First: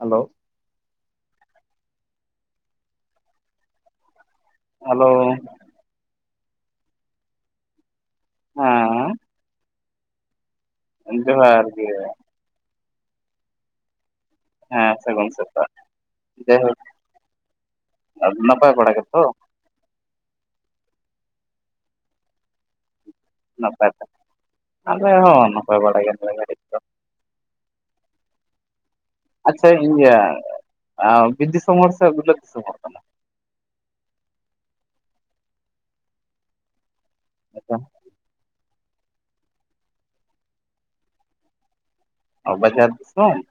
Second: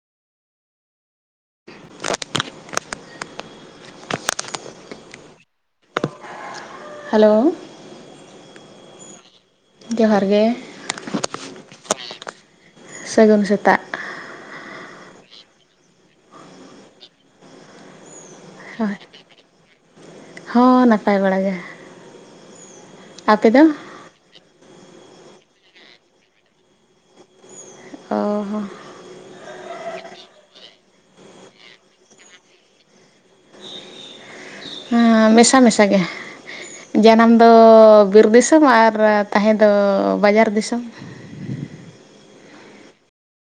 Hello. [unintelligible] Hello. Hello ᱦᱮᱻ ᱡᱚᱦᱟᱨ ᱜᱮ᱾ ᱡᱚᱦᱟᱨ ᱜᱮ, ᱥᱟᱹᱜᱩᱱ ᱥᱮᱛᱟᱜ᱾ ᱦᱮᱸ ᱥᱟᱹᱜᱩᱱ ᱥᱮᱛᱟᱜ ᱡᱟᱭᱦᱳᱠ ᱟᱫᱚ ᱱᱟᱯᱟᱭ ᱦᱳᱭ ᱵᱟᱲᱟ ᱜᱮᱛᱚ? ᱦᱚᱸ ᱱᱟᱯᱟᱭ ᱵᱟᱲᱟ ᱜᱮ᱾ ᱟᱯᱮ ᱫᱚ ᱱᱟᱯᱟᱭ ᱵᱟᱲᱟᱜᱮ ᱟᱞᱮ ᱦᱚᱸ ᱱᱟᱯᱟᱭ ᱵᱟᱲᱟ ᱜᱮ ᱱᱮ ᱜᱷᱟᱲᱤᱡ ᱫᱚ᱾ ᱚᱻ ᱦᱚ, ᱟᱪᱪᱷᱟ ᱤᱭᱟᱹ ᱵᱤᱨ ᱫᱤᱥᱚᱢ ᱦᱚᱲ ᱥᱮ ᱵᱤᱞᱟᱹᱛ ᱫᱤᱥᱚᱢ ᱦᱚᱲ ᱠᱟᱱᱟᱢ? ᱢᱮᱥᱟ ᱢᱮᱥᱟᱜᱮ ᱡᱟᱱᱟᱢ ᱫᱚ ᱯᱮ ᱵᱤᱨ ᱫᱤᱥᱚᱢ ᱟᱨᱼᱼ ᱛᱟᱦᱮᱸ ᱫᱚ ᱵᱟᱡᱟᱨ ᱫᱤᱥᱚᱢ᱾ ᱚ ᱵᱟᱡᱟᱨ ᱫᱤᱥᱚᱢ?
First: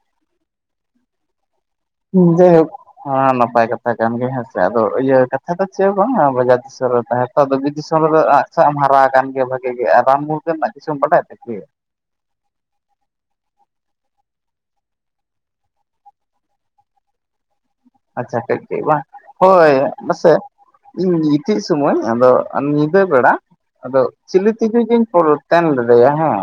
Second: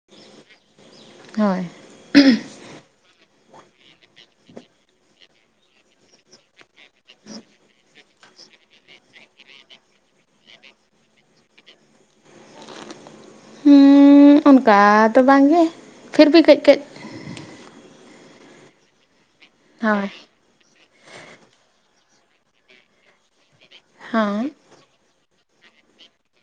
ᱦᱳᱭ᱾ ᱦᱩᱸ ᱡᱟᱭᱦᱳᱠ᱾ ᱦᱮᱸ ᱱᱟᱯᱟᱭ ᱠᱟᱛᱷᱟ ᱠᱟᱱ ᱜᱮ ᱦᱮᱸ ᱥᱮ ᱟᱫᱚ ᱤᱭᱟᱹ ᱠᱟᱛᱷᱟ ᱫᱚ ᱪᱮᱫ ᱦᱚᱸ ᱵᱟᱝ ᱵᱟᱡᱟᱨ ᱫᱤᱥᱚᱢ ᱨᱮ ᱛᱟᱦᱮᱸᱼᱼ ᱟᱫᱚ ᱵᱤᱨ ᱫᱤᱥᱚᱢ ᱨᱮᱫᱚ ᱟᱜ ᱥᱟᱜ ᱮᱢ ᱦᱟᱨᱟᱣ ᱟᱠᱟᱱ ᱜᱮᱭᱟ ᱵᱷᱟᱜᱮ ᱜᱮ ᱟᱨ ᱨᱟᱱ ᱢᱩᱨᱜᱟᱹᱱ ᱨᱮᱱᱟᱜ ᱠᱤᱪᱷᱩᱢ ᱵᱟᱰᱟᱭ ᱛᱮ ᱥᱮ ᱪᱮᱫ, ᱦᱩᱸ ᱚᱱᱠᱟ ᱫᱚ ᱵᱟᱝᱜᱮ ᱯᱷᱤᱨᱵᱤ ᱠᱟᱹᱡ ᱠᱟ. ᱡ᱾ ᱟᱪᱪᱷᱟ ᱠᱟ. ᱡ ᱠᱟ. ᱡ ᱵᱟᱝ ᱦᱳᱭ ᱵᱟᱥᱮ, ᱤᱧ ᱜᱤᱛᱤᱡ ᱥᱩᱢᱟᱹᱭ ᱟᱫᱚ ᱧᱤᱫᱟᱹ ᱵᱮᱲᱟ ᱟᱫᱚ ᱦᱚᱸ ᱪᱤᱞᱤ ᱛᱤᱡᱩ ᱡᱤᱧ ᱯᱚᱞᱼᱼ ᱛᱮᱱ ᱞᱮᱫᱮᱭᱟ ᱦᱮᱸ,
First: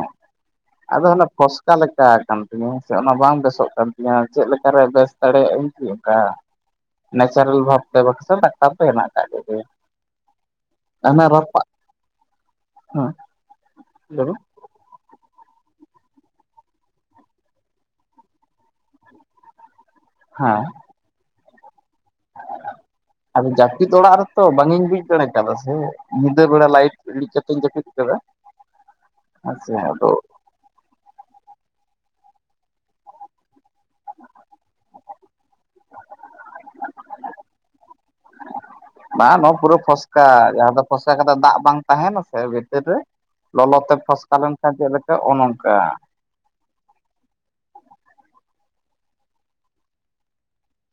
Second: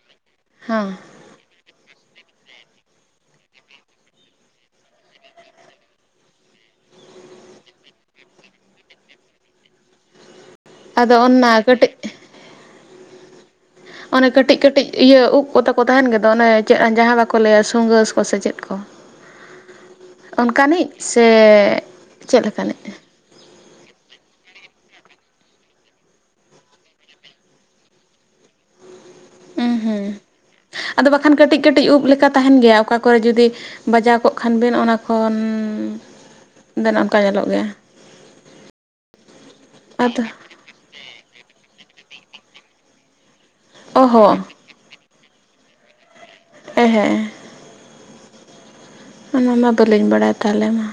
ᱦᱚᱸ ᱟᱫᱚ ᱚᱱᱟ ᱯᱷᱚᱥᱠᱟ ᱞᱮᱠᱟᱣ ᱠᱟᱱ ᱛᱤᱧᱟᱹ ᱥᱮ ᱚᱱᱟ ᱵᱟᱝ ᱵᱮᱥᱚᱜ ᱠᱟᱱ ᱛᱤᱧᱟ ᱪᱮᱫ ᱞᱮᱠᱟᱨᱮ ᱵᱮᱥ? ᱫᱟᱲᱮᱭᱟᱜ ᱟ. ᱧ ᱠᱤ ᱚᱝᱠᱟᱼᱼ ᱱᱮᱪᱟᱨᱮᱞ ᱵᱷᱟᱵᱽ ᱛᱮ ᱵᱟᱠᱷᱟᱡ ᱫᱚ ᱰᱟᱠᱛᱟᱨ ᱛᱚ ᱦᱮᱱᱟᱜ ᱟᱠᱟᱫ ᱠᱚᱜᱮᱭᱟ᱾ ᱟᱫᱚ ᱚᱱᱮ ᱚᱱᱟ ᱨᱟᱯᱟᱜ ᱠᱟᱹᱴᱤᱡ ᱦᱚᱭ᱾ ᱚᱱᱮ ᱠᱟᱹᱴᱤᱡ ᱠᱟᱹᱴᱤᱡ ᱤᱭᱟᱹ ᱩᱵ ᱠᱚ ᱛᱟᱠᱚ ᱛᱟᱦᱮᱱ ᱜᱮᱫᱚ ᱚᱱᱮ ᱤᱭᱟᱪᱮᱫ ᱡᱟᱦᱟᱸ ᱵᱟᱠᱚ ᱞᱟᱹᱭᱟ ᱥᱩᱸᱜᱟ. ᱠᱚ ᱥᱮ ᱪᱮᱫ ᱠᱚ᱾ [inaudible] ᱚᱱᱠᱟᱱᱤᱡ ᱥᱮ ᱪᱮᱫ ᱞᱮᱠᱟᱱᱤᱡ? ᱟᱫᱚ ᱡᱟᱯᱤᱫ ᱚᱲᱟᱜ ᱨᱮᱛᱚ ᱵᱟᱝᱤᱧ ᱵᱩᱡᱽ ᱫᱟᱲᱮ ᱠᱟᱫᱟ ᱥᱮ ᱧᱤᱫᱟᱹ ᱵᱮᱲᱟ ᱞᱟᱭᱤᱴᱼᱼ ᱤᱲᱤᱡ ᱠᱟᱛᱮᱧ ᱡᱟᱯᱤᱫ ᱠᱟᱫᱟ ᱦᱮᱸᱥᱮ ᱩᱸ ᱦᱩᱸ ᱟᱫᱚ, ᱟᱫᱚ ᱵᱟᱠᱷᱟᱱ ᱠᱟᱴᱤᱡ ᱠᱟᱴᱤᱡ ᱩᱵ ᱞᱮᱠᱟ ᱛᱟᱦᱮᱱ ᱜᱮᱭᱟ ᱚᱠᱟ ᱠᱚᱨᱮ ᱡᱩᱫᱤᱼᱼ ᱵᱟᱡᱟᱣ ᱠᱚᱜ ᱠᱷᱟᱱ ᱵᱮᱱ ᱚᱱᱟ ᱠᱷᱚᱱ ᱵᱮᱱ ᱚᱱᱠᱟ ᱧᱮᱞᱚᱜ ᱜᱮᱭᱟ᱾ ᱵᱟᱝ ᱱᱚᱣᱟ ᱯᱩᱨᱟᱹ ᱟᱫᱚ ᱯᱷᱚᱥᱠᱟ ᱡᱟᱦᱟᱸ ᱫᱚᱼᱼ ᱯᱷᱚᱥᱠᱟ ᱠᱟᱛᱮ ᱫᱟᱜ ᱵᱟᱝ ᱛᱟᱦᱮᱱᱟ ᱥᱮ ᱵᱷᱤᱛᱤᱨ ᱨᱮ ᱞᱚᱞᱚ ᱛᱮ ᱚ ᱯᱷᱚᱥᱠᱟ ᱦᱚᱸ ᱞᱮᱱᱼᱼ ᱪᱮᱫ ᱞᱮᱠᱟ ᱚᱱ ᱚᱝᱠᱟ᱾ ᱦᱮᱸ ᱦᱮᱸ᱾ ᱚᱱᱟ ᱢᱟ ᱵᱟᱹᱞᱤᱧ ᱵᱟᱲᱟᱭᱟ ᱛᱟᱦᱞᱮ ᱢᱟ᱾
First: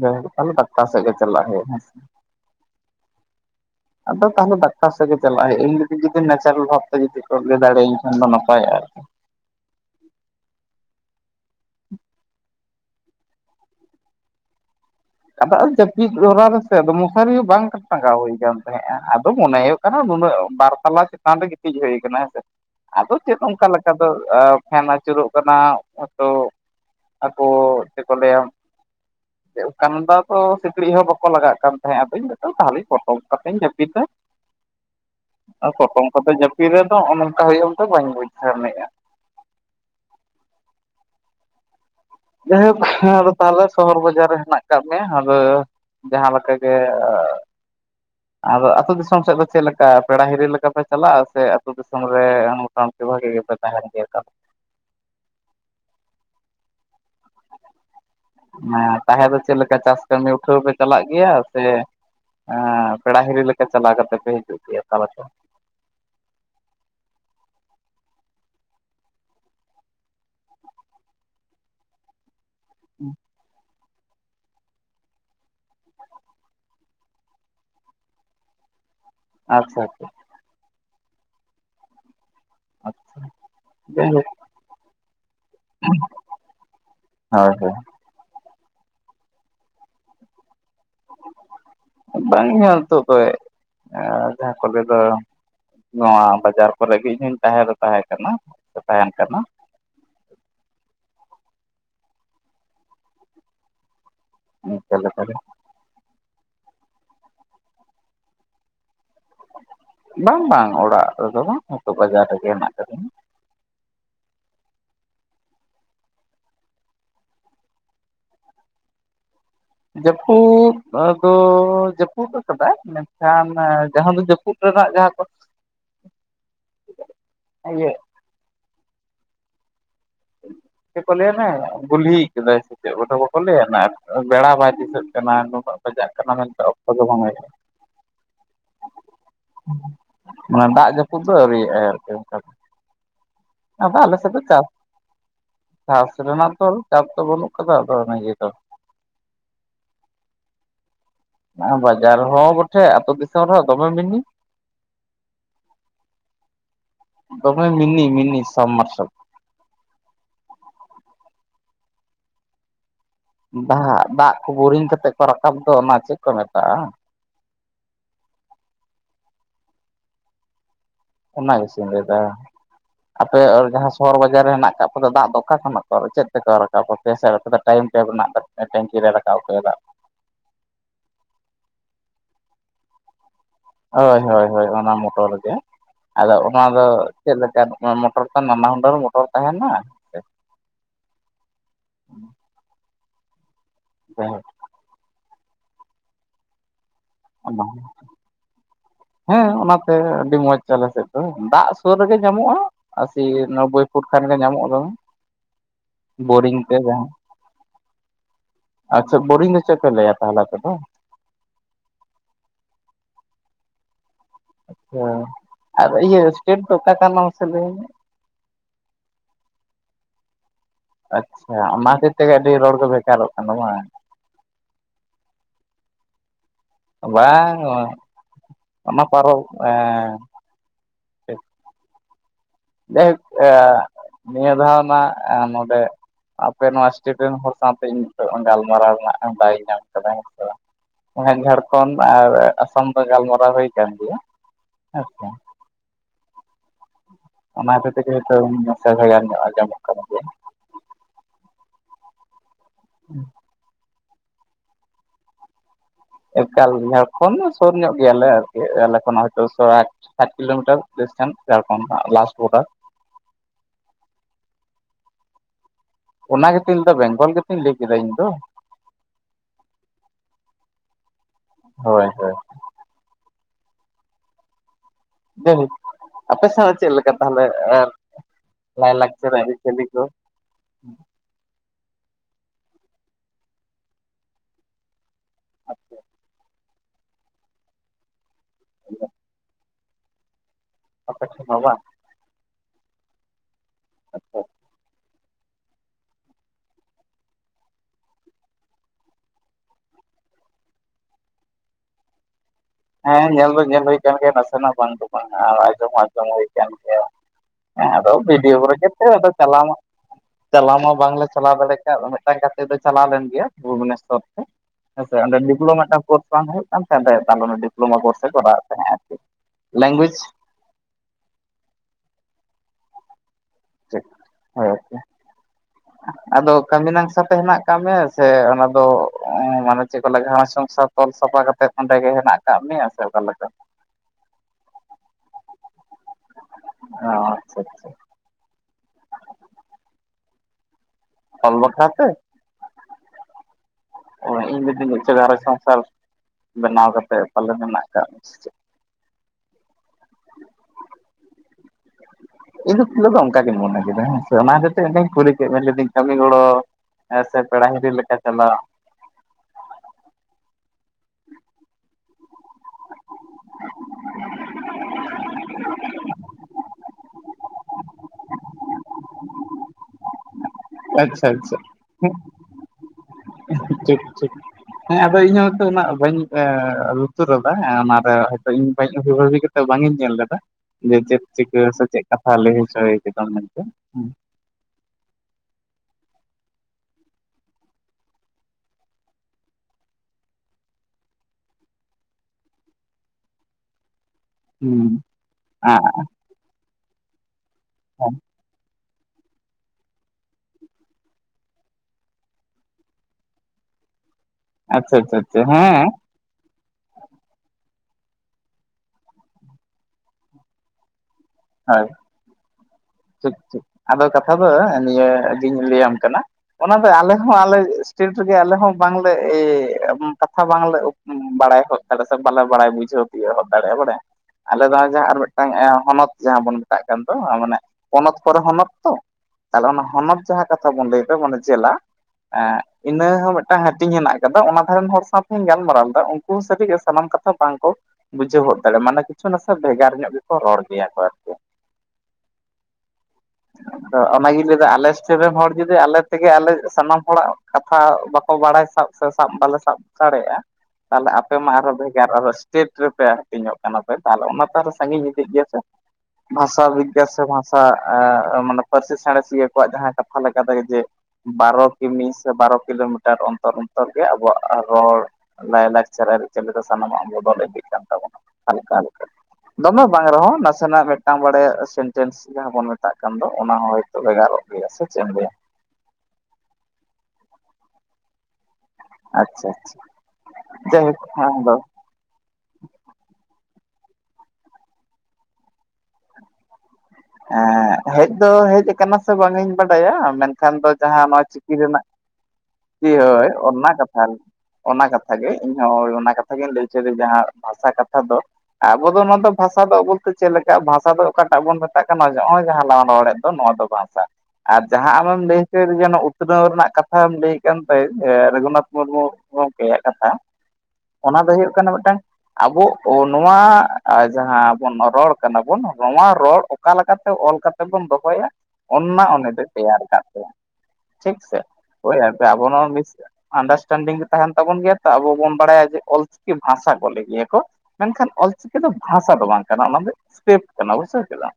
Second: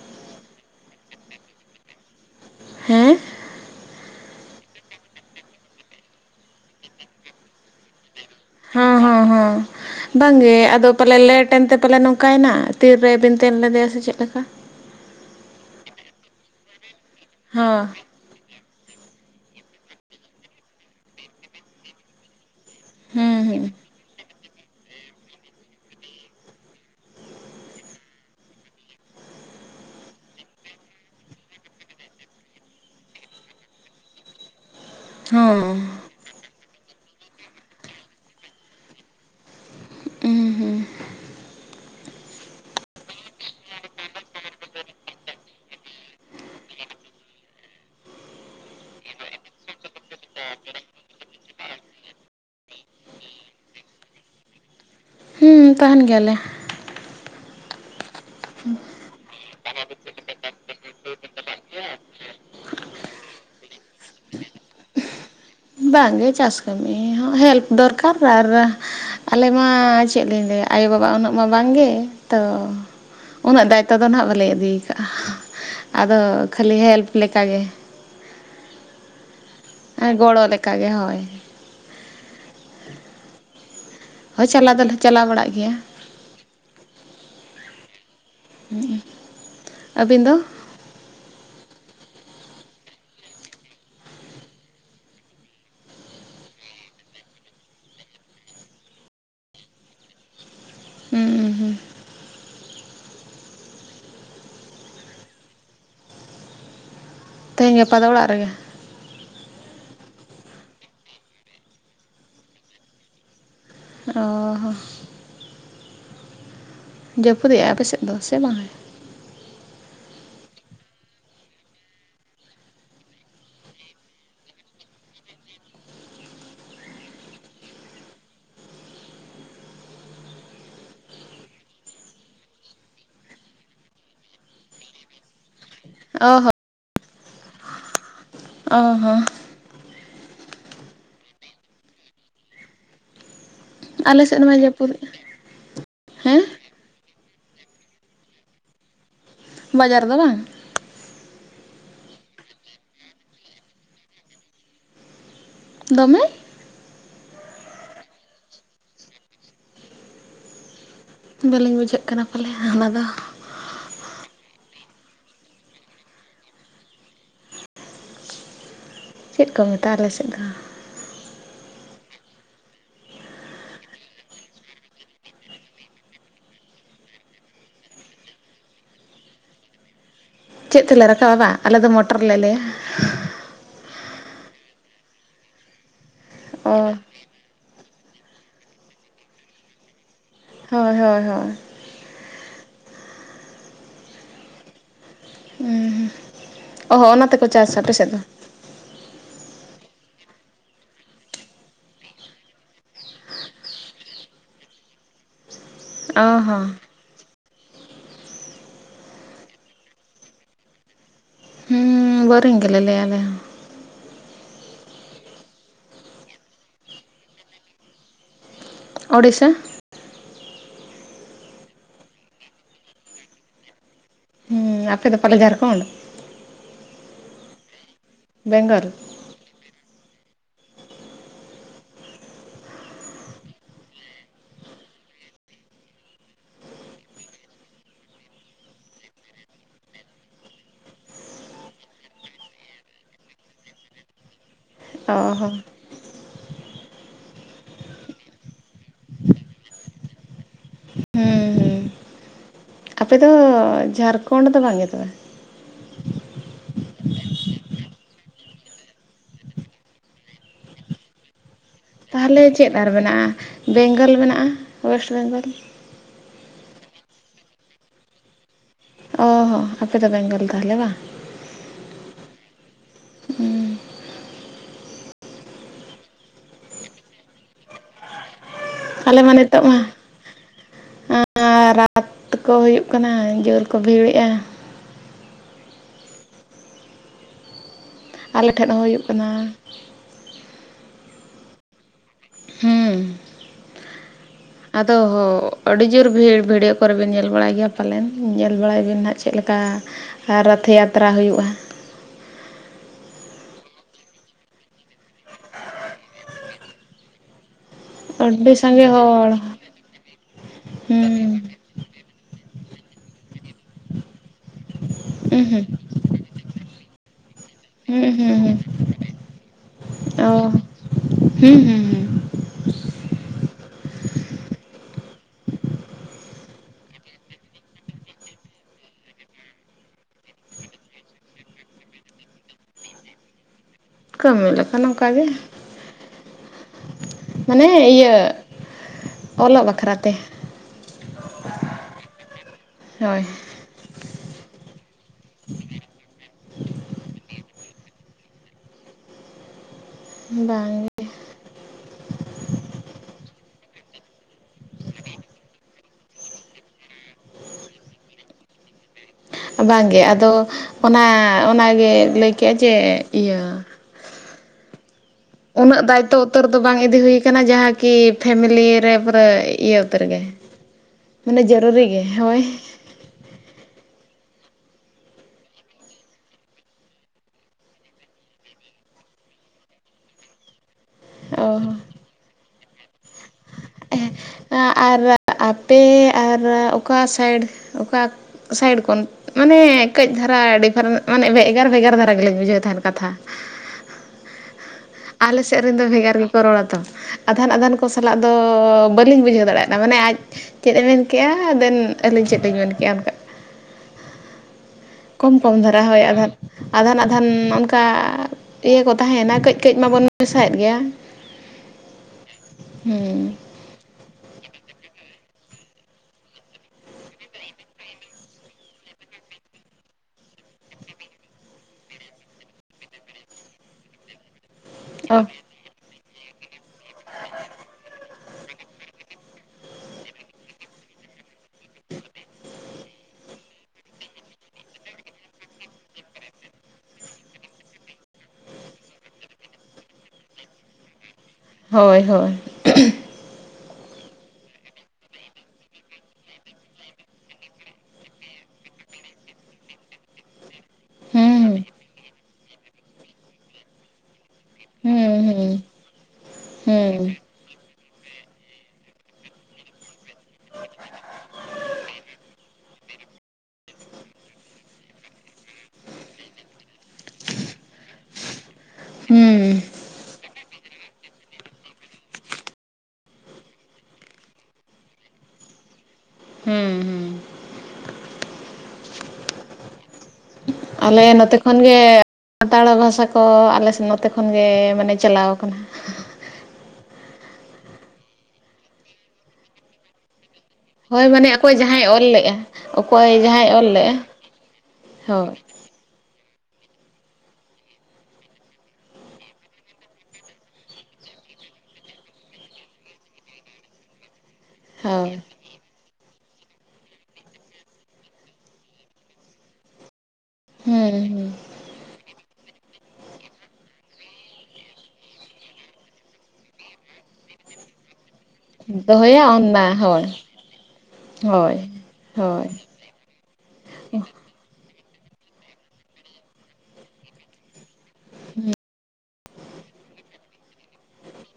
ᱡᱟᱭᱦᱳᱠ ᱛᱟᱦᱞᱮ ᱰᱟᱠᱛᱟᱨ ᱥᱮᱡ ᱜᱮ ᱪᱟᱞᱟᱜ ᱦᱩᱭᱩᱜᱼᱟ᱾ ᱦᱮᱸᱻ ᱟᱫᱚ ᱛᱟᱦᱞᱮ ᱰᱟᱠᱛᱟᱨ ᱥᱮᱫ ᱜᱮ ᱪᱟᱞᱟᱜ ᱦᱩᱭᱩᱜᱼᱟ ᱤᱧ ᱞᱟᱹᱭ ᱫᱤᱧ ᱡᱩᱫᱤ ᱱᱮᱪᱟᱨᱮᱞ ᱵᱷᱟᱵᱽ ᱛᱮ ᱡᱩᱫᱤ ᱠᱚ ᱞᱟᱹᱭ ᱫᱟᱲᱮᱭᱟᱹᱧ ᱠᱷᱟᱱ ᱫᱚ ᱱᱟᱯᱟᱭᱚᱜᱼᱟ ᱦᱚᱸ ᱟᱨᱠᱤ᱾ ᱦᱚᱸ ᱦᱚᱸ [inaudible] ᱵᱟᱝᱜᱮ ᱟᱫᱚ ᱯᱟᱞᱮ ᱞᱮᱴ ᱮᱱᱛᱮ ᱯᱟᱞᱮ ᱱᱚᱝᱠᱟᱭᱱᱟ ᱛᱤ ᱨᱮᱵᱮᱱ ᱛᱮᱱ ᱞᱮᱫᱮᱭᱟ ᱥᱮ ᱪᱮᱫ ᱞᱮᱠᱟ, ᱟᱫᱚ ᱡᱟᱯᱤᱫ ᱜᱷᱚᱨᱟ ᱨᱮᱥᱮ ᱟᱫᱚ ᱢᱚᱥᱟᱨᱤ ᱦᱚᱸ ᱵᱟᱝ ᱴᱟᱸᱜᱟᱣ ᱦᱩᱭ ᱠᱟᱱ ᱛᱟᱦᱮᱸᱜᱼᱟ ᱟᱫᱚ ᱢᱚᱱᱮ ᱦᱩᱭᱩᱜ ᱠᱟᱱᱟ ᱱᱩᱱᱟᱹᱜ ᱵᱟᱨ ᱛᱟᱞᱟ ᱪᱮᱛᱟᱱ ᱨᱮ ᱜᱤᱛᱤᱡ ᱦᱩᱭ ᱠᱟᱱᱟ ᱦᱮᱸ ᱥᱮ ᱟᱫᱚ ᱪᱮᱫ ᱦᱩᱸ ᱦᱩᱸ ᱚᱝᱠᱟ ᱞᱮᱠᱟ ᱫᱚ ᱮᱻ ᱯᱷᱮᱱ ᱟᱹᱪᱩᱨᱚᱜ ᱠᱟᱱᱟ ᱦᱚᱭᱛᱚ ᱟᱠᱚ ᱪᱮᱫ ᱠᱚ ᱞᱟᱹᱭᱟ ᱠᱟᱱᱫᱟ ᱫᱚ ᱥᱤᱠᱲᱤᱡ ᱦᱚᱸ ᱵᱟᱠᱚ ᱞᱟᱜᱟᱜ ᱠᱟᱱ ᱛᱟᱦᱮᱸᱫ ᱟᱫᱚᱧ ᱛᱟᱦᱚᱞᱮ ᱯᱚᱴᱚᱢ ᱠᱟᱛᱮᱧ ᱡᱟᱹᱯᱤ ᱫᱟ ᱦᱚᱸ ᱱᱟᱢᱟᱱᱚᱜᱼᱚ ᱱᱚᱝᱠᱟ ᱦᱩᱭᱩᱜᱼᱟ ᱢᱮᱱᱛᱮ ᱵᱟᱹᱧ ᱵᱩᱡᱷᱟᱹᱣᱮᱫᱼᱟ ᱩᱩᱸ ᱦᱩᱸ ᱡᱟᱭᱦᱳᱠ ᱟᱫᱚ ᱛᱟᱦᱚᱞᱮ ᱥᱚᱦᱚᱨ ᱵᱟᱡᱟᱨ ᱨᱮ ᱦᱮᱱᱟᱜ ᱠᱟᱜ ᱢᱮᱭᱟ ᱟᱫᱚ ᱡᱟᱦᱟᱸ ᱞᱮᱠᱟ ᱜᱮ ᱟ ᱟᱫᱚ ᱟᱹᱛᱩ ᱫᱤᱥᱚᱢ ᱥᱮᱜ ᱫᱚ ᱪᱮᱜ ᱞᱮᱠᱟ ᱯᱮᱲᱟ ᱦᱤᱨᱤ ᱞᱮᱠᱟᱯᱮ ᱪᱟᱞᱟᱜᱼᱟ ᱥᱮ ᱟᱹᱛᱩ ᱫᱤᱥᱚᱢ ᱨᱮ [unintelligible] ᱵᱷᱟᱜᱮ ᱜᱮ ᱯᱮ ᱛᱟᱦᱮᱱ ᱜᱮᱭᱟ ᱛᱟᱦᱚᱞᱮ ᱦᱩᱸ ᱛᱟᱦᱮᱱ ᱜᱮᱭᱟᱞᱮ ᱦᱮᱸ ᱛᱟᱦᱮᱸ ᱫᱚ ᱪᱮᱜ ᱞᱮᱠᱟ ᱪᱟᱥ ᱠᱟᱹᱢᱤ ᱩᱴᱷᱟᱹᱣ ᱯᱮ ᱪᱟᱞᱟᱜ ᱜᱮᱭᱟ ᱥᱮ ᱮᱸ ᱯᱮᱲᱟ ᱦᱤᱨᱤ ᱞᱮᱠᱟ ᱪᱟᱞᱟᱣ ᱠᱟᱛᱮ ᱯᱮ ᱦᱤᱡᱩᱜ ᱜᱮᱭᱟ ᱯᱟᱞᱮ ᱪᱚ ᱵᱟᱝᱜᱮ ᱪᱟᱥ ᱠᱟᱹᱢᱤ ᱦᱚᱸ ᱦᱮᱞᱯ ᱫᱚᱨᱠᱟᱨ ᱟᱨ ᱟᱞᱮ ᱢᱟ ᱪᱮᱜ ᱞᱤᱧ ᱞᱟᱹᱭᱟ ᱟᱭᱳᱼᱵᱟᱵᱟ ᱩᱱᱟᱹᱜ ᱢᱟ ᱵᱟᱝᱜᱮ ᱛᱚ ᱩᱱᱟᱹᱜ ᱫᱟᱭᱤᱛ ᱛᱮᱫ ᱫᱚ ᱱᱟᱦᱟᱜ ᱵᱟᱞᱮ ᱤᱫᱤ ᱟᱠᱟᱜᱼᱟ ᱟᱫᱚ ᱠᱷᱟᱹᱞᱤ ᱦᱮᱞᱯ ᱞᱮᱠᱟᱜᱮ ᱟᱪᱪᱷᱟ ᱟᱪᱪᱷᱟ ᱟᱨ ᱜᱚᱲᱚ ᱞᱮᱠᱟ ᱜᱮ ᱦᱳᱭ ᱟᱪᱪᱷᱟ ᱦᱳᱭ ᱪᱟᱞᱟᱣ ᱫᱚᱞᱮ ᱪᱟᱞᱟ ᱵᱟᱲᱟᱜ ᱜᱮᱭᱟ [unintelligible] ᱟᱹᱵᱤᱱ ᱫᱚ? ᱵᱟᱝ ᱜᱮ ᱦᱮᱸᱛᱳᱜ ᱫᱚᱭ ᱡᱟᱦᱟᱸ ᱠᱚ ᱞᱟᱹᱭ ᱫᱚ ᱱᱚᱣᱟ ᱵᱟᱡᱟᱨ ᱠᱚᱨᱮ ᱜᱮ ᱤᱧ ᱦᱚᱸᱧ ᱛᱟᱦᱮᱸ ᱫᱚ ᱛᱟᱦᱮᱸ ᱠᱟᱱᱟ ᱥᱮ ᱛᱟᱦᱮᱱ ᱠᱟᱱᱟ ᱦᱩᱸ ᱦᱩᱸ ᱦᱩᱸ [unintelligible] ᱛᱮᱦᱮᱧ ᱜᱟᱯᱟ ᱫᱚ ᱚᱲᱟᱜ ᱨᱮᱜᱮ? ᱵᱟᱝ ᱵᱟᱝ ᱚᱲᱟᱜ ᱨᱮᱫᱚ ᱵᱟᱝ ᱱᱤᱛᱚᱜ ᱵᱟᱡᱟᱨ ᱨᱮᱜᱮ ᱦᱮᱱᱟᱜ ᱠᱟᱫᱤᱧᱟ ᱚ ᱦᱚ ᱡᱟᱹᱯᱩ ᱫᱮᱜᱽ-ᱟᱭ ᱟᱯᱮ ᱥᱮᱫ ᱫᱚ ᱥᱮ ᱵᱟᱝ? ᱡᱟᱹᱯᱩᱫ ᱟᱫᱚ ᱡᱟᱹᱯᱩᱫ ᱟᱠᱟᱫᱟᱭ ᱢᱮᱱᱠᱷᱟᱱ ᱡᱟᱦᱟᱸ ᱫᱚ ᱡᱟᱹᱯᱩᱫ ᱯᱩᱫ ᱨᱮ ᱫᱟᱜᱽ ᱡᱟᱦᱟ ᱠᱚ [inaudible] ᱤᱭᱟᱹ [inaudible] ᱪᱮᱜ ᱠᱚ ᱞᱟᱹᱭᱟ ᱱᱦᱮ ᱜᱩᱞᱦᱤ ᱠᱟᱫᱟᱭ ᱥᱮ ᱪᱮ ᱜᱚᱴᱟ ᱵᱟᱠᱚ ᱞᱟᱹᱭᱟ ᱱᱟᱜ ᱵᱮᱲᱟ ᱵᱟᱭ ᱫᱤᱥᱟᱹᱜ ᱠᱟᱱᱟ ᱵᱟᱡᱟᱜ ᱠᱟᱱᱟ ᱚ ᱦᱚᱸ ᱢᱮᱱᱛᱮ ᱚᱠᱛᱚ ᱜᱮ ᱵᱟᱝ ᱚ ᱦᱚᱸ ᱢᱟᱱᱮ ᱫᱟᱜ ᱡᱟᱹᱯᱩᱫ ᱫᱚ ᱟᱹᱣᱨᱤᱭᱟᱜᱼᱟᱭ ᱟᱨᱠᱤ ᱚᱝᱠᱟ ᱟᱫᱚ ᱟᱞᱮ ᱥᱮᱫ ᱫᱚ ᱪᱟᱥ [inaudible] ᱪᱟᱥ ᱦᱮᱸ ᱨᱮᱱᱟᱜ ᱛᱚ ᱪᱟᱥ ᱫᱚ ᱵᱟᱹᱱᱩᱜ ᱠᱟᱫᱟ ᱟᱫᱚ ᱚᱱᱮ ᱱᱤᱭᱟᱹ ᱫᱚ ᱵᱟᱡᱟᱨ ᱫᱚ ᱵᱟᱝ? ᱵᱟᱡᱟᱨ ᱦᱚᱸ ᱵᱚᱴᱷᱮ ᱟᱹᱛᱳ ᱫᱤᱥᱚᱢ ᱨᱮᱦᱚᱸ ᱫᱚᱢ ᱢᱤᱫ ᱫᱚᱢᱮ? ᱥᱚᱢᱨ ᱢᱤᱱᱤ ᱢᱤᱱᱤ ᱫᱟᱢᱢᱟᱨᱥᱟᱞ ᱵᱟᱹᱞᱤᱧ ᱵᱩᱡᱷᱟᱹᱜ ᱠᱟᱱᱟ ᱯᱟᱞᱮ ᱚᱱᱟᱫᱚ ᱫᱟᱜᱽ ᱫᱟᱜᱽ ᱠᱚ ᱵᱩᱨᱤᱝ ᱠᱟᱛᱮᱜ ᱠᱚ ᱨᱟᱠᱟᱵ ᱫᱚ ᱚᱱᱟ ᱪᱮᱫ ᱠᱚ ᱢᱮᱛᱟᱜᱼᱟ? ᱪᱮᱫ ᱠᱚ ᱢᱮᱛᱟᱜᱼᱟ ᱟᱞᱮ ᱥᱮᱫ ᱫᱚ? ᱚᱱᱟ ᱜᱮ ᱥᱮᱹᱧ ᱞᱟᱹᱭ ᱫᱟ᱾ ᱟᱯᱮ ᱡᱟᱦᱟᱸ ᱥᱚᱦᱚᱨ ᱵᱟᱡᱟᱨ ᱨᱮ ᱦᱮᱱᱟᱜ ᱟᱠᱟᱫ ᱯᱮ ᱫᱚ ᱫᱟᱜ ᱫᱚ ᱚᱠᱟ ᱠᱷᱚᱱᱟᱜ ᱠᱚ, ᱪᱮᱫ ᱛᱮ ᱠᱚ ᱨᱟᱠᱟᱵ? [unintelligible] ᱫᱚ ᱴᱟᱭᱤᱢ ᱴᱮᱵ ᱨᱮᱱᱟᱜ ᱠᱟᱜ ᱛᱟᱯᱮᱭᱟ ᱴᱮᱝᱠᱤ ᱨᱮ ᱨᱟᱠᱟᱵ ᱟᱯᱮᱭᱟ ᱫᱟᱜ᱾ ᱪᱮᱫ ᱛᱮᱞᱮ ᱨᱟᱠᱟᱵᱟ ᱵᱟᱝ, ᱟᱞᱮ ᱫᱚ ᱢᱚᱴᱚᱨ ᱞᱮ ᱞᱟᱹᱭᱟ᱾ ᱦᱳᱭ ᱦᱳᱭ ᱦᱳᱭ ᱚᱱᱟ ᱢᱚᱴᱚᱨ ᱜᱮ᱾ ᱟᱫᱚ ᱚᱱᱟ ᱚ ᱫᱚ ᱪᱮᱫ ᱞᱮᱠᱟᱱ ᱢᱚᱴᱚᱨ ᱛᱚ ᱱᱟᱱᱟ ᱦᱩᱱᱟᱹᱨ ᱢᱚᱴᱚᱨ ᱛᱟᱦᱮᱱᱟ᱾ ᱦᱳᱭ ᱦᱳᱭ ᱦᱳᱭ᱾ ᱦᱮᱸ᱾ [unintelligible] ᱟᱫᱚ ᱟᱯᱮ ᱥᱮᱫ ᱫᱚ ᱦᱮᱸ ᱚᱱᱟᱛᱮ ᱟᱹᱰᱤ ᱢᱚᱸᱡᱽ ᱟᱞᱮ ᱥᱮᱫ ᱫᱚ ᱫᱟᱜ ᱥᱩᱨ ᱨᱮᱜᱮ ᱧᱟᱢᱚᱜᱼᱟ᱾ ᱟᱥᱤ ᱱᱚᱵᱵᱳᱭ ᱯᱷᱩᱴ ᱠᱷᱟᱱ ᱜᱮ ᱧᱟᱢᱚᱜ ᱫᱚᱢᱮ᱾ ᱚ ᱵᱳᱨᱤᱝ ᱦᱚᱸ ᱛᱮ ᱢᱟᱦᱟᱸ᱾ ᱟᱪᱪᱷᱟ ᱵᱳᱨᱤᱝ ᱫᱚ ᱪᱮᱫ ᱯᱮ ᱞᱟᱹᱭᱟ ᱛᱟᱦᱞᱮ ᱟᱯᱮ ᱫᱚ? ᱦᱩᱸ ᱵᱳᱨᱤᱝ ᱜᱮᱞᱮ ᱞᱟᱹᱭᱟ ᱟᱞᱮ ᱦᱚᱸ᱾ ᱟᱪᱪᱷᱟ ᱟᱨ ᱤᱭᱟᱹ ᱥᱴᱮᱴ ᱫᱚ ᱚᱠᱟ ᱠᱟᱱ ᱛᱟᱢᱟ ᱢᱟᱥᱮ ᱞᱟᱹᱭ ᱢᱮ᱾ ᱳᱲᱤᱥᱟ᱾ ᱟᱪᱪᱷᱟ ᱚᱱᱟ ᱦᱚᱛᱮᱡ ᱛᱮᱜᱮ ᱟᱹᱰᱤ ᱨᱚᱲ ᱠᱚ ᱵᱷᱠᱟᱨᱚᱜ ᱠᱟᱱᱟ ᱵᱟᱝ? ᱦᱩᱸ ᱟᱯᱮ ᱫᱚ ᱯᱟᱞᱮ ᱡᱟᱨᱠᱷᱚᱱᱰ? ᱵᱟᱝ ᱚᱸ᱾ ᱵᱮᱝᱜᱚᱞ? ᱯᱟᱨᱚ ᱮᱸᱻ ᱡᱟᱭᱦᱳᱠ ᱟᱻ ᱱᱤᱭᱟᱹ ᱫᱷᱟᱣ ᱢᱟ ᱮ ᱱᱚᱰᱮ ᱟᱯᱮ ᱱᱚᱣᱟ ᱥᱴᱮᱴ ᱨᱮᱱ ᱦᱚᱲ ᱥᱟᱶᱛᱮ ᱤᱧ ᱦᱤᱛᱚᱜ ᱜᱟᱞᱢᱟᱨᱟᱣ ᱨᱮᱱᱟᱜ ᱫᱟᱣᱤᱧ ᱧᱟᱢ ᱠᱟᱫᱟ, ᱦᱮᱸ ᱥᱮ ᱵᱟᱝ? ᱚᱱᱮ ᱡᱷᱟᱲᱠᱷᱚᱱᱰ ᱟᱨ ᱟᱥᱟᱢ ᱫᱚ ᱜᱟᱞᱢᱟᱨᱟᱣ ᱦᱩᱭ ᱠᱟᱱ ᱜᱮᱭᱟ, ᱦᱮᱸ ᱚ ᱥᱮ? ᱦᱚᱸ ᱚᱱᱟ ᱦᱚᱛᱮ ᱛᱮᱜᱮ ᱛᱚ ᱱᱟᱥᱮ ᱵᱷᱮᱜᱟᱨ ᱧᱚᱜ ᱟᱸᱡᱚᱢᱚᱜ ᱠᱟᱱ ᱜᱮᱭᱟ᱾ ᱦᱮᱸ ᱦᱮᱸ ᱟᱯᱮ ᱫᱚ ᱡᱷᱟᱲᱴᱨᱠᱷᱚᱱᱰ ᱫᱚ ᱵᱟᱝ ᱜᱮ ᱛᱚᱵᱮ? ᱮᱠᱟᱞ ᱡᱷᱟᱲᱠᱷᱚᱱ ᱫᱚ ᱥᱳᱨ ᱧᱚᱜ ᱜᱮᱭᱟᱞᱮ ᱟᱨᱠᱤ ᱟᱞᱮ ᱠᱷᱚᱱᱟᱜ ᱦᱳᱭᱛᱚ [unintelligible] ᱥᱟᱴ ᱠᱤᱞᱳᱢᱤᱴᱟᱨ ᱰᱤᱥᱴᱮᱱ᱾ ᱡᱷᱟᱲᱠᱷᱚᱱ ᱫᱚ ᱦᱟᱸᱜ᱾ ᱛᱟᱦᱞᱮ ᱪᱮᱫ ᱟᱨ ᱢᱮᱱᱟᱜᱼᱟ, ᱵᱮᱝᱜᱚᱞ ᱢᱮᱱᱟᱜᱼᱟ ᱚᱭᱮᱥᱴ ᱵᱮᱝᱜᱚᱞ᱾ ᱚᱱᱟ ᱜᱮᱛᱩᱧ ᱞᱟᱹᱭᱫᱟ ᱵᱮᱝᱜᱚᱞ ᱜᱮᱛᱩᱧ ᱞᱟᱹᱭ ᱠᱮᱫᱟ ᱤᱧ ᱫᱚ᱾ ᱟ ᱟᱯᱮ ᱫᱚ ᱵᱮᱝᱜᱚᱞ ᱛᱟᱦᱚᱞᱮ ᱵᱟᱝ? ᱦᱳᱭ᱾ ᱦᱳᱭ ᱡᱟᱭᱦᱳᱠ, ᱟᱯᱮ ᱥᱮᱱ ᱪᱮᱫ ᱞᱮᱠᱟ ᱛᱟᱦᱚᱞᱮ ᱟᱨ ᱞᱟᱭ ᱟᱞᱮ ᱞᱟᱠᱪᱟᱨ ᱢᱟ ᱟᱹᱨᱤᱪᱟᱹᱞᱤ ᱠᱚ? ᱟ ᱨᱟᱛ ᱠᱚ ᱦᱩᱭᱩᱜ ᱠᱟᱱᱟ ᱡᱳᱨ ᱠᱚ ᱵᱷᱤᱲᱮᱜᱼᱟ᱾ ᱟᱪᱪᱷᱟ᱾ ᱟᱞᱮ ᱴᱷᱮᱱ ᱦᱚᱸ ᱦᱩᱭᱩᱜ ᱠᱟᱱᱟ᱾ ᱚᱯᱮ ᱴᱷᱮᱱ ᱦᱚᱸ ᱵᱟᱝ? ᱦᱩᱸ᱾ ᱟᱪᱪᱷᱟ᱾ ᱟᱫᱚ ᱟᱹᱰᱤ ᱡᱳᱨ ᱵᱷᱤᱲ, ᱵᱷᱤᱰᱭᱳ ᱠᱚᱨᱮ ᱵᱤᱱ ᱧᱮᱞ ᱵᱟᱲᱟᱭ ᱜᱮᱭᱟ ᱯᱟᱞᱮᱱ ᱧᱮᱞ ᱵᱟᱲᱟᱭ ᱵᱤᱱ ᱱᱟᱜ᱾ ᱪᱮᱫ ᱞᱮᱠᱟ ᱨᱟᱛᱷᱮ ᱭᱟᱛᱨᱟ ᱦᱩᱭᱩᱜᱼᱟ᱾ ᱦᱮᱸ ᱧᱮᱞ ᱫᱚ ᱧᱮᱞ ᱦᱩᱭ ᱠᱟᱱ ᱜᱮᱭᱟ ᱱᱟᱥᱮᱱᱟᱜ ᱵᱟᱝ ᱫᱚ ᱵᱟᱝ ᱟᱨ ᱟᱸᱡᱚᱢ ᱦᱚᱸ ᱟᱸᱡᱚᱢ ᱦᱩᱭ ᱠᱟᱱ ᱜᱮᱭᱟ᱾ ᱮᱸ ᱟᱫᱚ ᱟᱹᱰᱤ ᱵᱷᱤᱰᱤᱭᱳ ᱥᱟᱸᱜᱮ ᱦᱚᱛᱮᱛ ᱛᱮ ᱟᱫᱚ ᱦᱚᱲ ᱪᱟᱞᱟᱣ ᱢᱟ ᱪᱟᱞᱟᱣ ᱢᱟ ᱵᱟᱝᱞᱮ ᱪᱟᱞᱟᱣ ᱦᱮᱸ ᱫᱟᱲᱮ [unintelligible] ᱢᱤᱫᱴᱟᱝ ᱜᱟᱛᱮ ᱫᱚ ᱪᱟᱞᱟᱣ ᱞᱮᱱ ᱜᱮᱭᱟ ᱵᱷᱩᱵᱱᱮᱥᱥᱚᱨ ᱛᱮ ᱦᱮᱸᱥᱮ ᱚᱸᱰᱮ ᱦᱩᱸ ᱦᱩᱸ ᱰᱤᱯᱞᱳᱢᱟ ᱢᱮᱴᱮᱱ ᱠᱳᱨᱥ ᱵᱟᱝ ᱦᱩᱭᱩᱜ ᱠᱟᱱ ᱛᱮ [unintelligible] ᱰᱤᱯᱞᱳᱢᱟ ᱦᱩᱸ ᱠᱳᱨᱥ ᱮ ᱦᱩᱸ ᱠᱚᱨᱟᱣᱜ ᱛᱟᱦᱮᱸ ᱟᱨᱠᱤ ᱞᱮᱝᱜᱩᱭᱮᱡᱽ ᱦᱮᱸ ᱦᱩᱸ ᱦᱩᱸ ᱦᱩᱸ [unintelligible] ᱦᱳᱭ ᱟᱨᱠᱤᱼᱼ ᱟᱫᱚ ᱠᱟᱹᱢᱤ ᱱᱟᱝᱥᱟ ᱛᱮ ᱦᱮᱱᱟᱜ ᱠᱟᱜ ᱢᱮᱭᱟ ᱥᱮ ᱚᱱᱟ ᱫᱚ ᱢᱟᱱᱮ ᱪᱮᱫ ᱠᱚ ᱞᱟᱜᱟᱜ-ᱟ ᱥᱚᱝᱥᱚᱫ ᱛᱚᱞ ᱥᱟᱯᱷᱟ ᱠᱟᱛᱮᱫ ᱚᱸᱰᱮ ᱜᱮ ᱦᱮᱱᱟᱜ ᱟᱠᱟᱫ ᱢᱮᱭᱟ ᱥᱮ ᱚᱠᱟ ᱞᱮᱠᱟ ᱠᱟᱹᱢᱤ ᱞᱮᱠᱟ ᱱᱚᱝᱠᱟ ᱜᱮ ᱚ ᱟᱪᱪᱷᱟ ᱢᱟᱱᱮ ᱟᱪᱪᱷᱟ ᱤᱭᱟᱹᱼᱼ ᱚᱞᱚᱜ ᱵᱟᱠᱷᱨᱟ ᱛᱮᱼᱼ ᱚᱞ ᱵᱟᱠᱷᱨᱟ ᱛᱮ ᱦᱳᱭ ᱤᱧ ᱫᱩᱧ ᱞᱟᱹᱭ ᱜᱷᱟᱨᱚᱸᱡᱽ ᱥᱚᱝᱥᱟᱨ ᱵᱮᱱᱟᱣ ᱠᱟᱛᱮᱫ ᱯᱟᱞᱮᱱ ᱢᱮᱱᱟᱜ ᱟᱠᱟᱫ [unintelligible] ᱵᱟᱝ ᱜᱮ ᱤᱧ ᱫᱚ ᱯᱩᱭᱞᱳ ᱫᱚ ᱚᱱᱠᱟ ᱜᱤᱧ ᱢᱚᱱᱮ ᱠᱮᱫᱟ ᱦᱮᱸ ᱥᱮ ᱚᱱᱟ ᱦᱟᱹᱛᱮ ᱢᱤᱫ ᱫᱷᱟᱣ ᱤᱧ ᱠᱩᱞᱤ ᱠᱮᱫ ᱢᱮᱭᱟ ᱞᱟᱹᱭ ᱫᱤᱧ ᱠᱟᱹᱢᱤ ᱜᱚᱲᱚ ᱦᱮᱸ ᱥᱮ ᱯᱮᱲᱟ ᱦᱤᱨᱤ ᱞᱮᱠᱟ ᱪᱟᱞᱟᱣ ᱾ ᱵᱟᱝ ᱜᱮ ᱟᱫᱚ ᱚᱱᱟ ᱚᱱᱟ ᱜᱮ ᱞᱟᱹᱭ ᱠᱮᱜᱼᱟ ᱡᱮ ᱤᱭᱟᱹᱼᱼ ᱩᱱᱟᱹᱜ ᱫᱟᱭᱤᱛᱛᱚ ᱩᱛᱟᱹᱨ ᱫᱚᱼᱼ ᱵᱟᱝ ᱤᱫᱤ ᱦᱩᱭ ᱠᱟᱱᱟ ᱡᱟᱦᱟᱸ ᱠᱤ ᱯᱷᱮᱢᱤᱞᱤ ᱨᱮ ᱯᱩᱨᱟᱹ ᱤᱭᱟᱹ ᱩᱛᱟᱹᱨ ᱜᱮ ᱟᱪᱪᱷᱟ ᱢᱟᱱᱮ ᱟᱪᱪᱷᱟ ᱡᱟᱹᱨᱩᱨᱤ ᱜᱮ ᱦᱳᱭ᱾ ᱴᱷᱤᱠ ᱴᱷᱤᱠ ᱦᱮᱸ ᱟᱫᱚ ᱤᱧ ᱦᱚᱸ ᱦᱚᱭᱛᱳ ᱩᱱᱟᱹᱜ ᱵᱟᱹᱧ ᱞᱩᱛᱩᱨ ᱟᱫᱟ ᱚᱱᱟ ᱨᱮ ᱦᱚᱭᱛᱚ ᱤᱧ ᱵᱟᱹᱧ ᱵᱷᱟᱵᱤ [unintelligible] ᱛᱚ ᱵᱟᱝ ᱤᱧ ᱧᱮᱞ ᱞᱮᱫᱟ ᱡᱮ ᱪᱮᱫ ᱚ ᱪᱤᱠᱟᱹ ᱥᱮ ᱪᱮᱫ ᱠᱟᱛᱷᱟ ᱞᱟᱹᱭ ᱦᱚᱪᱚᱭ ᱠᱮᱫᱟᱢ ᱢᱮᱱ ᱛᱮ᱾ ᱟᱸ ᱟᱨ ᱟᱯᱮ ᱟᱨ ᱚᱠᱟ ᱥᱟᱭᱤᱰ ᱚᱠᱟ ᱥᱟᱭᱤᱰ ᱠᱷᱚᱱ ᱢᱟᱱᱮ ᱠᱟᱹᱡ ᱫᱷᱟᱨᱟ ᱰᱤᱯᱷᱟᱨᱮᱱ ᱢᱟᱱᱮ ᱵᱷᱮᱜᱟᱨ ᱵᱷᱮᱜᱟᱨ ᱫᱷᱟᱨᱟ ᱜᱮ ᱞᱤᱧ ᱵᱩᱡᱷᱟᱹᱣ ᱛᱟᱦᱮᱸᱱ ᱠᱟᱛᱷᱟ᱾ [inaudible] ᱦᱩᱸ ᱟᱞᱮ ᱥᱮᱜ ᱨᱮᱱ ᱫᱚ ᱟᱪᱪᱷᱟ ᱵᱷᱮᱜᱟᱨ ᱜᱮᱠᱚ ᱨᱚᱲᱟ ᱛᱚ ᱟᱫᱷᱟᱱ ᱟᱫᱷᱟᱱ ᱠᱚ ᱥᱟᱞᱟᱜ ᱫᱚ ᱛᱚ ᱵᱟᱹᱞᱤᱧ ᱵᱩᱡᱷᱟᱹᱣ ᱫᱟᱲᱮᱭᱟᱜ ᱫᱟ ᱢᱟᱱᱮ ᱟᱡ ᱪᱮᱫ ᱮ ᱢᱮᱱ ᱠᱮᱜᱼᱟ ᱟᱵᱮᱱ ᱟᱹᱞᱤᱧ ᱪᱮᱫ ᱞᱤᱧ ᱢᱮᱱ ᱠᱮᱫᱮᱜᱼᱟ ᱚᱱᱠᱟ ᱟᱪᱪᱷᱟ ᱠᱚᱢ ᱟᱪᱪᱷᱟ ᱠᱚᱢ ᱫᱷᱟᱨᱟ ᱦᱮᱸ ᱦᱳᱭ ᱟᱫᱷᱟᱱ ᱟᱫᱷᱟᱱ ᱟᱫᱷᱟᱱ ᱚᱱᱠᱟ ᱤᱭᱟᱹ ᱠᱚ ᱛᱟᱦᱮᱸᱭ ᱮᱱᱟ ᱠᱟᱹᱡ ᱠᱟᱹᱡ ᱢᱟᱵᱚᱱ ᱢᱮᱥᱟᱭ ᱮᱫ ᱜᱮᱭᱟ᱾ ᱦᱳᱭ ᱴᱷᱤᱠ ᱦᱩᱸ ᱴᱷᱤᱠ ᱟᱫᱚ ᱠᱟᱛᱷᱟ ᱫᱚ ᱱᱤᱭᱟᱹ ᱜᱤᱧ ᱞᱟᱹᱭᱟᱢ ᱠᱟᱱᱟ ᱚᱱᱟ ᱫᱚ ᱟᱞᱮ ᱦᱚᱸ ᱟᱞᱮ ᱥᱴᱮᱴ ᱨᱮᱜᱮ ᱟᱞᱮ ᱦᱚᱸ ᱵᱟᱝᱞᱮ ᱠᱟᱛᱷᱟ ᱵᱟᱝᱞᱮ ᱵᱟᱲᱟᱭ ᱦᱚᱫ ᱫᱟᱲᱮ ᱥᱮ ᱵᱟᱞᱮ ᱵᱟᱲᱟᱭ ᱵᱩᱡᱷᱟᱹᱣ ᱛᱤᱭᱳ ᱦᱚ ᱫᱟᱲᱮᱭᱟᱜᱼᱟ [unintelligible] ᱟᱞᱮ ᱫᱚᱼᱼ ᱡᱟᱦᱟᱸ ᱟᱨ ᱚ ᱢᱮᱫᱴᱟᱝ ᱦᱚᱱᱚᱛ ᱡᱟᱦᱟᱸ ᱵᱚᱱ ᱢᱮᱛᱟᱜ ᱠᱟᱱ ᱫᱚ ᱢᱟᱱᱮ ᱯᱚᱱᱚᱛ ᱠᱚᱨᱮ ᱦᱚᱱᱚᱛ ᱛᱚ ᱟᱨ ᱚᱱᱟ ᱦᱚᱱᱚᱛ ᱡᱟᱦᱟᱸ ᱠᱟᱛᱷᱟ ᱵᱚᱱ ᱞᱟᱹᱭᱫᱟ ᱢᱟᱱᱮ ᱡᱮᱞᱟ ᱤᱱᱟᱹ ᱦᱚᱸ ᱢᱮᱫᱴᱟᱝ ᱦᱟᱹᱴᱤᱧ ᱦᱮᱱᱟᱜ ᱟᱠᱟᱫᱟ ᱚᱱᱟ ᱫᱷᱟᱨᱮᱱ ᱦᱚᱲ ᱥᱟᱶ ᱛᱮᱦᱩᱧ ᱜᱟᱞᱢᱟᱨᱟᱣ ᱞᱮᱫᱟ ᱩᱱᱠᱩ ᱦᱚᱸ [unintelligible] ᱜᱮ ᱥᱟᱱᱟᱢ ᱠᱟᱛᱷᱟ ᱵᱟᱝ ᱠᱚᱼᱼ ᱵᱩᱡᱷᱟᱹᱣ ᱦᱚᱫ ᱫᱟᱲᱮᱭᱟᱜᱼᱟ ᱢᱟᱱᱮ ᱠᱤᱪᱷᱩ ᱱᱟᱥᱮ ᱵᱷᱮᱜᱟᱨ ᱧᱚᱜ ᱜᱮᱠᱚ ᱨᱚᱲ ᱜᱮᱭᱟ ᱠᱚ ᱟᱨᱠᱤ ᱾ ᱦᱳᱭ ᱦᱳᱭ ᱟᱫᱚ ᱚᱱᱟ ᱜᱤᱧ ᱞᱟᱹᱭᱫᱟ ᱟᱞᱮ ᱥᱴᱮᱴ ᱨᱮᱱ ᱦᱚᱲ ᱡᱩᱫᱤ ᱟᱞᱮ ᱛᱮᱜᱮ ᱟᱞᱮ ᱥᱟᱱᱟᱢ ᱦᱚᱲᱟᱜ ᱠᱟᱛᱷᱟ ᱵᱟᱠᱚ ᱵᱟᱲᱟᱭ ᱥᱟᱵ ᱥᱮ ᱥᱟᱵ ᱵᱟᱞᱮ ᱥᱟᱵ ᱠᱟᱲᱮᱭᱟᱜᱼᱟ ᱛᱟᱦᱞᱮ ᱟᱯᱮ ᱢᱟ ᱦᱩᱸ ᱟᱨᱦᱚᱸ ᱵᱷᱮᱜᱟᱨ ᱟᱨᱦᱚᱸ ᱥᱴᱮᱴ ᱨᱮᱯᱮ ᱦᱟᱹᱴᱤᱧᱚᱜ ᱠᱟᱱᱟ ᱯᱮ ᱛᱟᱦᱚᱞᱮ ᱚᱱᱟᱼᱼ [unintelligible] ᱨᱮ ᱥᱟᱺᱜᱤᱧ ᱦᱩᱸ ᱤᱫᱤᱜ ᱜᱮᱭᱟ ᱦᱩᱸ ᱥᱮ ᱵᱷᱟᱥᱟ ᱦᱩᱸ ᱵᱤᱜᱽᱜᱟᱱ ᱥᱮ ᱵᱷᱟᱥᱟ ᱟ ᱢᱟᱱᱮ ᱯᱟᱹᱨᱥᱤ ᱥᱟᱬᱮᱥᱤᱭᱟᱹ ᱠᱚᱣᱟᱜ ᱡᱟᱦᱟᱸ ᱠᱟᱛᱷᱟ ᱞᱮᱠᱟ ᱛᱮ ᱡᱮ ᱵᱟᱨᱚ ᱠᱤᱢᱤ ᱥᱮ ᱵᱟᱨᱚ ᱠᱤᱞᱳᱢᱤᱴᱟᱨ ᱚᱱᱛᱚᱨ ᱚᱱᱛᱚᱨ ᱜᱮ ᱟᱵᱚᱣᱟᱜ ᱨᱚᱲ ᱞᱟᱭ ᱞᱟᱠᱪᱟᱨ ᱟᱹᱨᱤ ᱪᱟᱹᱞᱤ ᱫᱚ ᱥᱟᱱᱟᱢᱟᱜ ᱵᱚᱫᱚᱞ ᱤᱫᱤᱜ ᱠᱟᱱ ᱛᱟᱵᱚᱱᱟ ᱾ ᱦᱟᱞᱠᱟ ᱦᱟᱞᱠᱟ, ᱦᱩᱸ ᱦᱩᱸ ᱫᱚᱢᱮ ᱵᱟᱝ ᱨᱮᱦᱚᱸ ᱱᱟᱥᱮᱱᱟᱜ ᱢᱤᱫᱴᱟᱝ ᱵᱟᱲᱭᱟ ᱥᱮᱱᱴᱮᱱᱥ ᱡᱟᱦᱟᱸ ᱵᱚᱱ ᱢᱮ ᱛᱟᱜ ᱠᱟᱱ ᱫᱚ ᱚᱱᱟ ᱦᱚᱸ ᱦᱚᱭᱛᱳ ᱵᱷᱮᱜᱟᱨᱚᱜ ᱜᱮᱭᱟ, ᱥᱮ ᱪᱮᱜ ᱮᱢ ᱞᱟᱹᱭᱟ? ᱦᱩᱸ ᱦᱩᱸ᱾ ᱟᱪᱪᱷᱟ ᱟᱪᱪᱷᱟ᱾ ᱡᱟᱭᱦᱳᱠ ᱟᱞᱮ ᱱᱚᱛᱮ ᱟᱫᱚ ᱠᱷᱚᱱ ᱜᱮ ᱥᱟᱱᱛᱟᱲ ᱵᱷᱟᱥᱟ ᱠᱚ ᱟᱞᱮ ᱥᱮᱱ ᱱᱚᱛᱮ ᱠᱷᱚᱱ ᱜᱮ ᱢᱟᱱᱮ ᱪᱟᱞᱟᱣ ᱟᱠᱟᱱᱟ ᱾ ᱮᱸᱻ ᱦᱮᱡ ᱫᱚ ᱦᱮᱡ ᱟᱠᱟᱱᱟ ᱥᱮ ᱵᱟᱝ ᱤᱧ ᱵᱟᱰᱟᱭᱟ, ᱢᱮᱱᱠᱷᱟᱱ ᱫᱚ ᱦᱳᱭ ᱡᱟᱦᱟᱸ ᱱᱚᱶᱟ ᱢᱟᱱᱮ ᱪᱤᱠᱤ ᱚᱠᱚᱭ ᱨᱮᱱᱟᱜ ᱡᱟᱦᱟᱸᱭ ᱚᱞ ᱞᱮᱫᱼᱟ ᱚᱠᱚᱭ ᱠᱤᱼᱦᱳᱭ ᱡᱟᱦᱟᱸᱭ ᱚᱞ ᱚᱱᱟ ᱞᱮᱫᱼᱟ ᱠᱟᱛᱷᱟ ᱚᱱᱟ ᱠᱟᱛᱷᱟ ᱜᱮ ᱦᱳᱭ ᱦᱳᱭ ᱚᱱᱟ ᱠᱟᱛᱷᱟ ᱜᱤᱧ ᱞᱟᱹᱭ ᱦᱚᱪᱚᱭ ᱫᱟ, ᱡᱟᱦᱟᱸ ᱵᱷᱟᱥᱟ ᱠᱟᱛᱷᱟ ᱫᱚ ᱟᱵᱚ ᱫᱚ ᱱᱚᱣᱟ ᱫᱚ ᱵᱷᱟᱥᱟ ᱫᱚ ᱵᱚᱞᱛᱮ ᱪᱮᱫ ᱞᱮᱠᱟ ᱵᱷᱟᱥᱟ ᱫᱚ ᱚᱠᱟᱴᱟᱜ ᱵᱚᱱ ᱛᱟᱜ ᱠᱟᱱᱟ ᱱᱚᱜᱼᱚᱭ ᱡᱟᱦᱟᱸ ᱞᱟᱱ ᱨᱚᱲᱮᱫ ᱫᱚ ᱱᱚᱣᱟ ᱫᱚ ᱵᱷᱟᱥᱟ ᱟᱨ ᱡᱟᱦᱟᱸ ᱦᱳᱭ ᱟᱢᱮᱢ ᱞᱟᱹᱭ ᱦᱚᱪᱚᱭᱫᱟ ᱡᱮ ᱩ ᱩᱛᱱᱟᱹᱣ ᱨᱮᱱᱟᱜ ᱠᱟᱛᱷᱟᱢ ᱞᱟᱹᱭᱮᱫ ᱠᱟᱱ ᱛᱟᱦᱮᱸᱫ, ᱨᱟᱹᱜᱷᱩᱱᱟᱛᱷ ᱢᱩᱨᱢᱩ ᱜᱚᱢᱠᱮᱭᱟᱜ ᱠᱟᱛᱷᱟ᱾ ᱦᱩᱸ ᱚᱱᱟ ᱫᱚ ᱦᱳᱭᱳᱜ ᱠᱟᱱᱟ ᱢᱤᱫᱴᱟᱝ ᱟᱵᱚ ᱱᱚᱶᱟ ᱡᱟᱦᱟᱸ ᱵᱚᱱ ᱨᱚᱲ ᱠᱟᱱᱟ ᱵᱚᱱ, ᱱᱚᱶᱟ ᱨᱚᱲ ᱚᱠᱟ ᱞᱮᱠᱟᱛᱮ ᱚᱞ ᱠᱟᱛᱮ ᱵᱚᱱ ᱫᱚᱦᱚᱭᱟ᱾ ᱦᱩᱸ ᱚᱱᱱᱟ ᱫᱚᱦᱚᱭᱟ ᱩᱱᱤ ᱫᱚᱭ ᱚᱱᱟ ᱛᱮᱭᱟᱨ ᱠᱟᱫ ᱦᱳᱭ ᱛᱟᱭᱟ, ᱴᱷᱤᱠ ᱥᱮ ᱦᱳᱭ ᱡᱟᱛᱮ ᱟᱵᱚ ᱱᱚᱶᱟ ᱢᱤᱥ ᱟᱱᱰᱟᱨᱥᱴᱮᱱᱰᱤᱝ ᱛᱟᱦᱮᱱ ᱛᱟᱵᱚᱱ ᱜᱮᱭᱟ ᱛᱚ, ᱟᱵᱚ ᱵᱚᱱ ᱵᱟᱲᱟᱭᱟ ᱡᱮ ᱚᱞᱪᱤᱠᱤ ᱵᱷᱟᱥᱟ ᱠᱚ ᱞᱟᱹᱭ ᱜᱮᱭᱟ ᱠᱚ᱾ ᱢᱮᱱᱠᱷᱟᱱ ᱚᱞᱪᱤᱠᱤ ᱫᱚ ᱵᱷᱟᱥᱟ ᱫᱚ ᱵᱟᱝ ᱠᱟᱱᱟ, ᱚᱱᱟ ᱫᱚ ᱥᱠᱨᱮᱯᱴ ᱠᱟᱱᱟ ᱵᱩᱡᱷᱟᱹᱣ ᱠᱮᱫᱟᱢ᱾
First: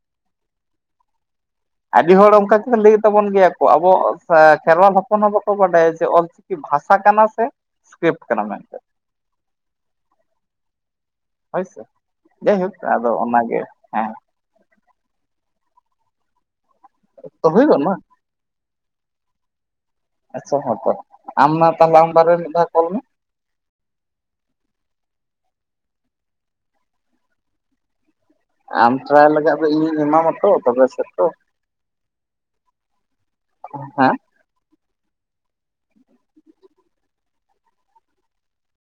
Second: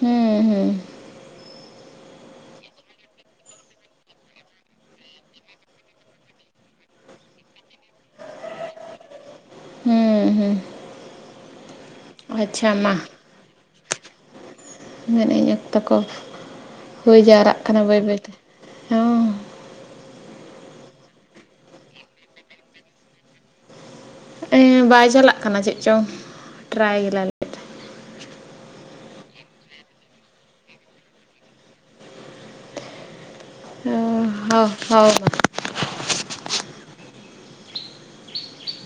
ᱦᱩᱸ ᱦᱩᱸ ᱾ ᱟᱹᱰᱤ ᱦᱚᱲ ᱚᱱᱠᱟ ᱜᱮ ᱞᱟᱹᱭ ᱛᱟᱵᱚᱱ ᱜᱮᱭᱟ ᱠᱚ, ᱟᱵᱚ ᱥᱮ ᱠᱷᱮᱨᱣᱟᱞ ᱦᱚᱯᱚᱱ ᱦᱚᱸ ᱵᱟᱠᱚ ᱵᱟᱰᱟᱭᱟ ᱡᱮ ᱚᱞ ᱪᱤᱠᱤ ᱵᱷᱟᱥᱟ ᱠᱟᱱᱟ ᱥᱮ ᱥᱠᱨᱤᱯᱴ ᱠᱟᱱᱟ ᱢᱮᱱᱛᱮ᱾ ᱦᱩᱸ ᱦᱩᱸ ᱦᱳᱭ ᱥᱮ, ᱡᱟᱭᱦᱳᱠ ᱟᱪᱪᱷᱟ ᱟᱫᱚ ᱚᱱᱟᱜᱮ ᱦᱮᱸ᱾ ᱢᱮᱱᱮᱜ ᱟᱹᱧ ᱚᱠᱛᱚ ᱠᱚ ᱦᱳᱭ ᱛᱚ ᱡᱟᱣᱨᱟᱜ ᱦᱩᱭ ᱠᱟᱱᱟ ᱜᱚᱫ ᱱᱟ ᱵᱟᱹᱭ ᱵᱟᱹᱭᱛᱮ, ᱦᱚᱸᱻ᱾ ᱟᱪᱪᱷᱟ ᱦᱚᱸ ᱛᱚ ᱟᱢ ᱢᱟ ᱛᱟᱦᱚᱞᱮ ᱟᱢ ᱵᱟᱨᱮ ᱢᱮᱫ ᱫᱷᱟᱣ ᱠᱚᱞ ᱢᱮ᱾ ᱮᱸ ᱵᱟᱭ ᱪᱟᱞᱟᱜ ᱠᱟᱱᱟ ᱪᱮᱫ ᱪᱚ, ᱴᱨᱟᱭ ᱜᱮᱞᱟ ᱟᱢ ᱴᱨᱟᱭ ᱞᱮᱜᱟ ᱟᱫᱚ ᱤᱧᱤᱧ ᱮᱢᱟᱢᱟ ᱛᱚ ᱛᱚᱵᱮ ᱥᱮ ᱛᱚ ᱾ ᱦᱮᱸ᱾ ᱦᱳ ᱦᱳ ᱢᱟ᱾